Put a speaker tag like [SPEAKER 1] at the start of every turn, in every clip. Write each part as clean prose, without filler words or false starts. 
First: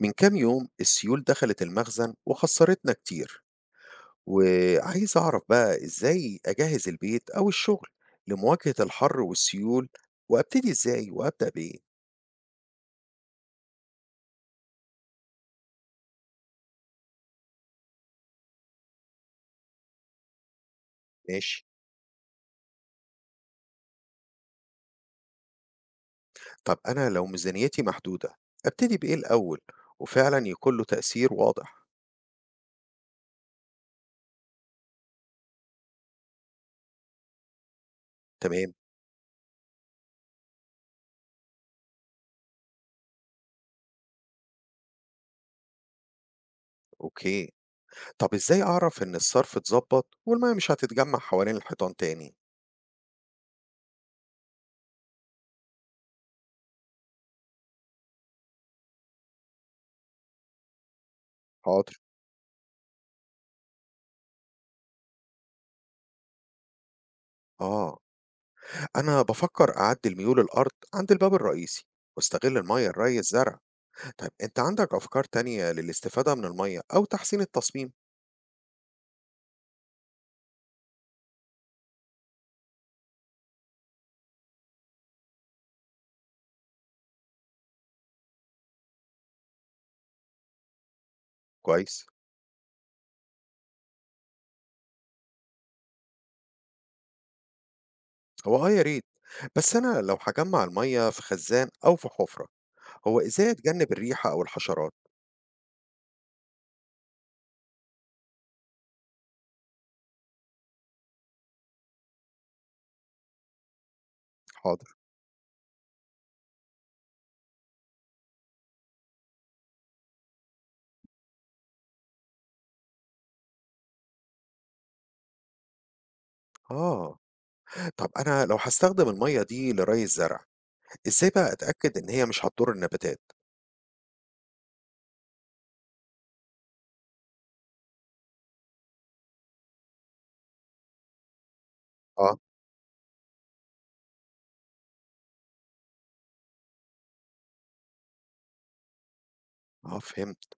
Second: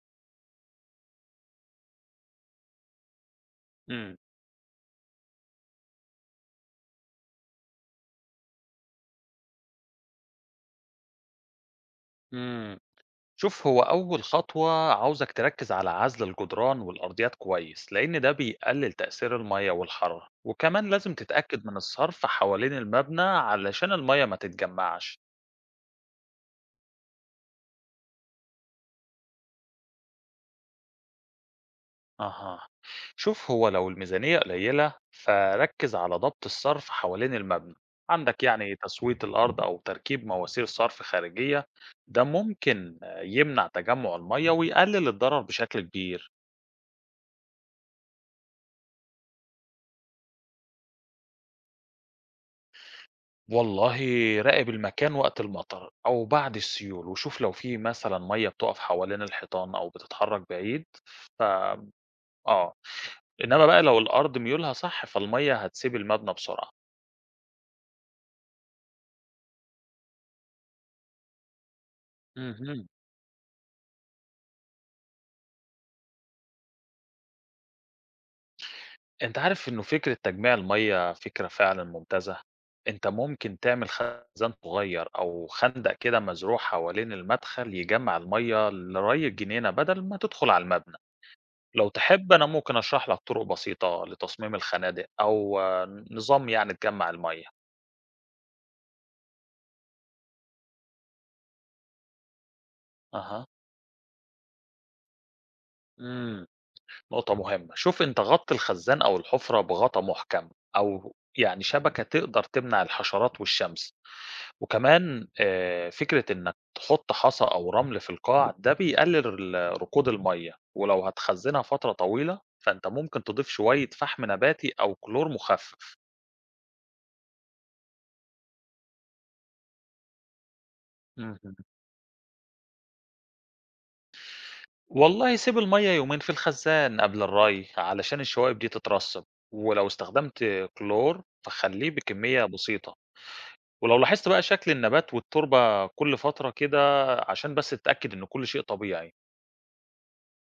[SPEAKER 1] من كام يوم السيول دخلت المخزن وخسرتنا كتير،
[SPEAKER 2] إمم،
[SPEAKER 1] وعايز أعرف بقى إزاي أجهز البيت أو الشغل لمواجهة الحر والسيول، وأبتدي إزاي وأبدأ بإيه؟
[SPEAKER 2] إمم. شوف هو أول خطوة عاوزك تركّز على عزل الجدران والأرضيات كويس، لإن ده بيقلل تأثير المَيّة والحرارة، وكمان لازم
[SPEAKER 1] ماشي.
[SPEAKER 2] تتأكد من الصرف حوالين المبنى علشان المَيّة ما تتجمّعش.
[SPEAKER 1] طب أنا لو ميزانيتي محدودة، أبتدي بإيه الأول وفعلا يكون له تأثير واضح؟
[SPEAKER 2] أها، شوف هو لو الميزانية قليلة فركّز على ضبط الصرف حوالين المبنى، عندك
[SPEAKER 1] تمام.
[SPEAKER 2] يعني تسوية الأرض أو تركيب مواسير صرف خارجية، ده ممكن يمنع تجمُّع المَيّة ويقلل الضرر بشكل كبير.
[SPEAKER 1] أوكي. طب إزاي أعرف إن الصرف اتظبط والمية مش هتتجمع حوالين الحيطان تاني؟
[SPEAKER 2] والله راقب المكان وقت المطر أو بعد السيول وشوف لو في مثلا مية بتقف حوالين الحيطان أو بتتحرك بعيد. ف
[SPEAKER 1] حاضر.
[SPEAKER 2] آه إنما بقى لو الأرض ميولها صح فالمية هتسيب المبنى بسرعة.
[SPEAKER 1] آه، أنا بفكر أعدل ميول الأرض عند الباب الرئيسي واستغل المية
[SPEAKER 2] مهم.
[SPEAKER 1] لري الزرع. طيب أنت عندك أفكار تانية للاستفادة من المَيّة أو تحسين التصميم؟
[SPEAKER 2] أنت عارف إنه فكرة تجميع المية فكرة فعلا ممتازة. أنت ممكن تعمل خزان صغير أو خندق كده مزروع حوالين المدخل يجمع المية لري الجنينة بدل ما تدخل على المبنى. لو
[SPEAKER 1] كويس،
[SPEAKER 2] تحب أنا ممكن أشرح لك طرق بسيطة لتصميم الخنادق أو نظام يعني تجمع المية.
[SPEAKER 1] هو آه يا ريت، بس أنا لو هاجمّع المَيّة في خزان أو في حُفرة، هو
[SPEAKER 2] أها،
[SPEAKER 1] إزاي أتجنب الريحة أو الحشرات؟
[SPEAKER 2] مم. نقطة مهمة. شوف أنت غطي الخزان أو الحفرة بغطا محكم أو يعني شبكة تقدر تمنع الحشرات والشمس.
[SPEAKER 1] حاضر.
[SPEAKER 2] وكمان فكرة إنك تحط حصى أو رمل في القاع ده بيقلل ركود المية. ولو هتخزنها فترة طويلة فأنت ممكن تضيف شوية فحم نباتي أو كلور مخفف.
[SPEAKER 1] آه. طب أنا لو هاستخدم المَيّة دي لري الزرع، إزاي بقى
[SPEAKER 2] مهم.
[SPEAKER 1] أتأكد إن هي مش هتضر النباتات؟
[SPEAKER 2] والله سيب المية يومين في الخزان قبل الري علشان الشوائب دي تترسب. ولو استخدمت كلور فخليه
[SPEAKER 1] آه.
[SPEAKER 2] بكمية بسيطة. ولو لاحظت بقى شكل النبات والتربة كل فترة كده عشان بس تتأكد إن كل شيء طبيعي.
[SPEAKER 1] آه، فهمت.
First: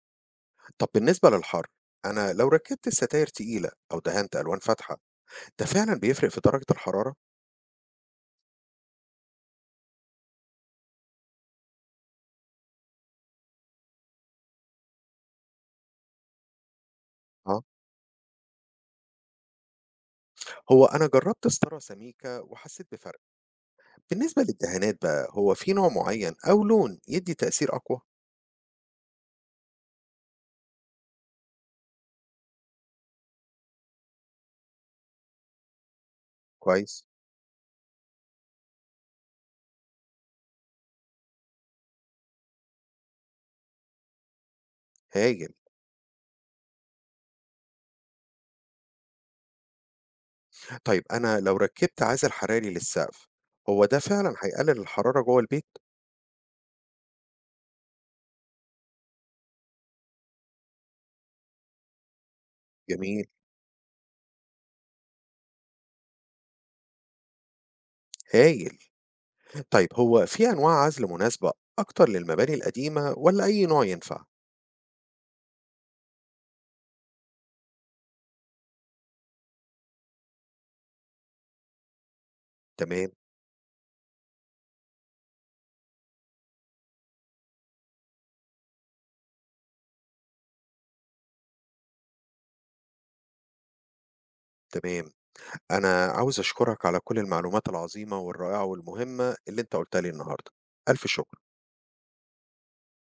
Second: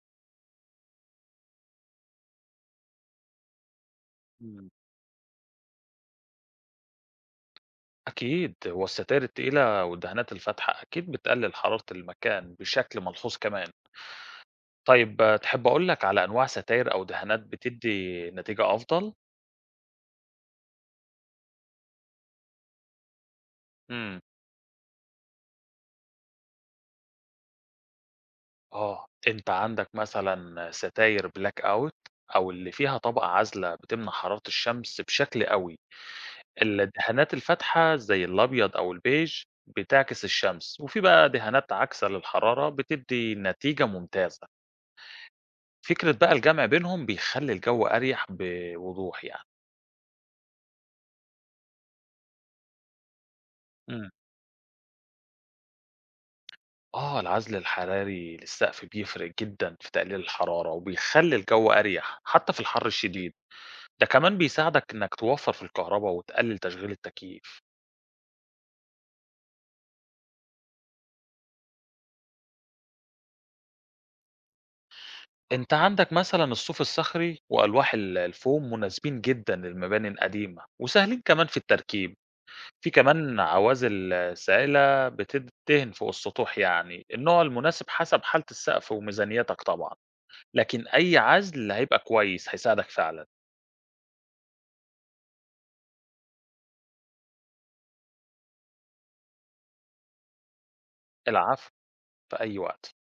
[SPEAKER 1] طب بالنسبة للحر، أنا لو ركبت ستاير تقيلة أو دهنت ألوان
[SPEAKER 2] مم.
[SPEAKER 1] فاتحة، ده فعلًا بيفرق في درجة الحرارة؟
[SPEAKER 2] أكيد. والستائر التقيلة والدهانات الفاتحة أكيد بتقلل حرارة المكان بشكل ملحوظ كمان. طيب تحب أقولك على أنواع ستائر أو دهانات
[SPEAKER 1] آه.
[SPEAKER 2] بتدي نتيجة أفضل؟
[SPEAKER 1] هو أنا جرّبت ستارة سميكة وحسيت بفرق.
[SPEAKER 2] مم.
[SPEAKER 1] بالنسبة للدهانات بقى، هو في نوع معيّن أو لون يدّي تأثير أقوى؟
[SPEAKER 2] أنت عندك مثلًا ستاير black out أو اللي فيها طبقة عازلة بتمنع حرارة الشمس بشكل قوي.
[SPEAKER 1] كويس.
[SPEAKER 2] الدهانات الفاتحة زي الأبيض أو البيج بتعكس الشمس، وفي بقى دهانات عاكسة للحرارة بتدّي نتيجة ممتازة.
[SPEAKER 1] هايل.
[SPEAKER 2] فكرة بقى الجمع بينهم بيخلّي الجو أريح بوضوح يعني.
[SPEAKER 1] طيب أنا لو ركّبت عازل حراري للسقف، هو ده
[SPEAKER 2] إمم.
[SPEAKER 1] فعلًا هيقلل الحرارة جوّه البيت؟
[SPEAKER 2] العزل الحراري للسقف بيفرق جدًا في تقليل الحرارة، وبيخلّي الجو أريح حتى في الحر
[SPEAKER 1] جميل.
[SPEAKER 2] الشديد. ده كمان بيساعدك إنك توفّر في الكهربا وتقلل تشغيل التكييف.
[SPEAKER 1] هايل. طيب هو في أنواع عزل مناسبة أكتر للمباني القديمة والّا أي نوع ينفع؟
[SPEAKER 2] أنت عندك مثلًا الصوف الصخري وألواح ال الفوم مناسبين جدًا للمباني القديمة وسهلين كمان في التركيب. في
[SPEAKER 1] تمام.
[SPEAKER 2] كمان عوازل سائلة بتدهن فوق السطوح يعني، النوع المناسب حسب حالة السقف وميزانيتك طبعًا، لكن أي عزل هيبقى كويس هيساعدك فعلًا.
[SPEAKER 1] تمام. أنا عاوز أشكرك على كل المعلومات العظيمة والرائعة والمهمة اللي أنت قُلتها لي النهارده. ألف شكر.
[SPEAKER 2] العفو، في أي وقت.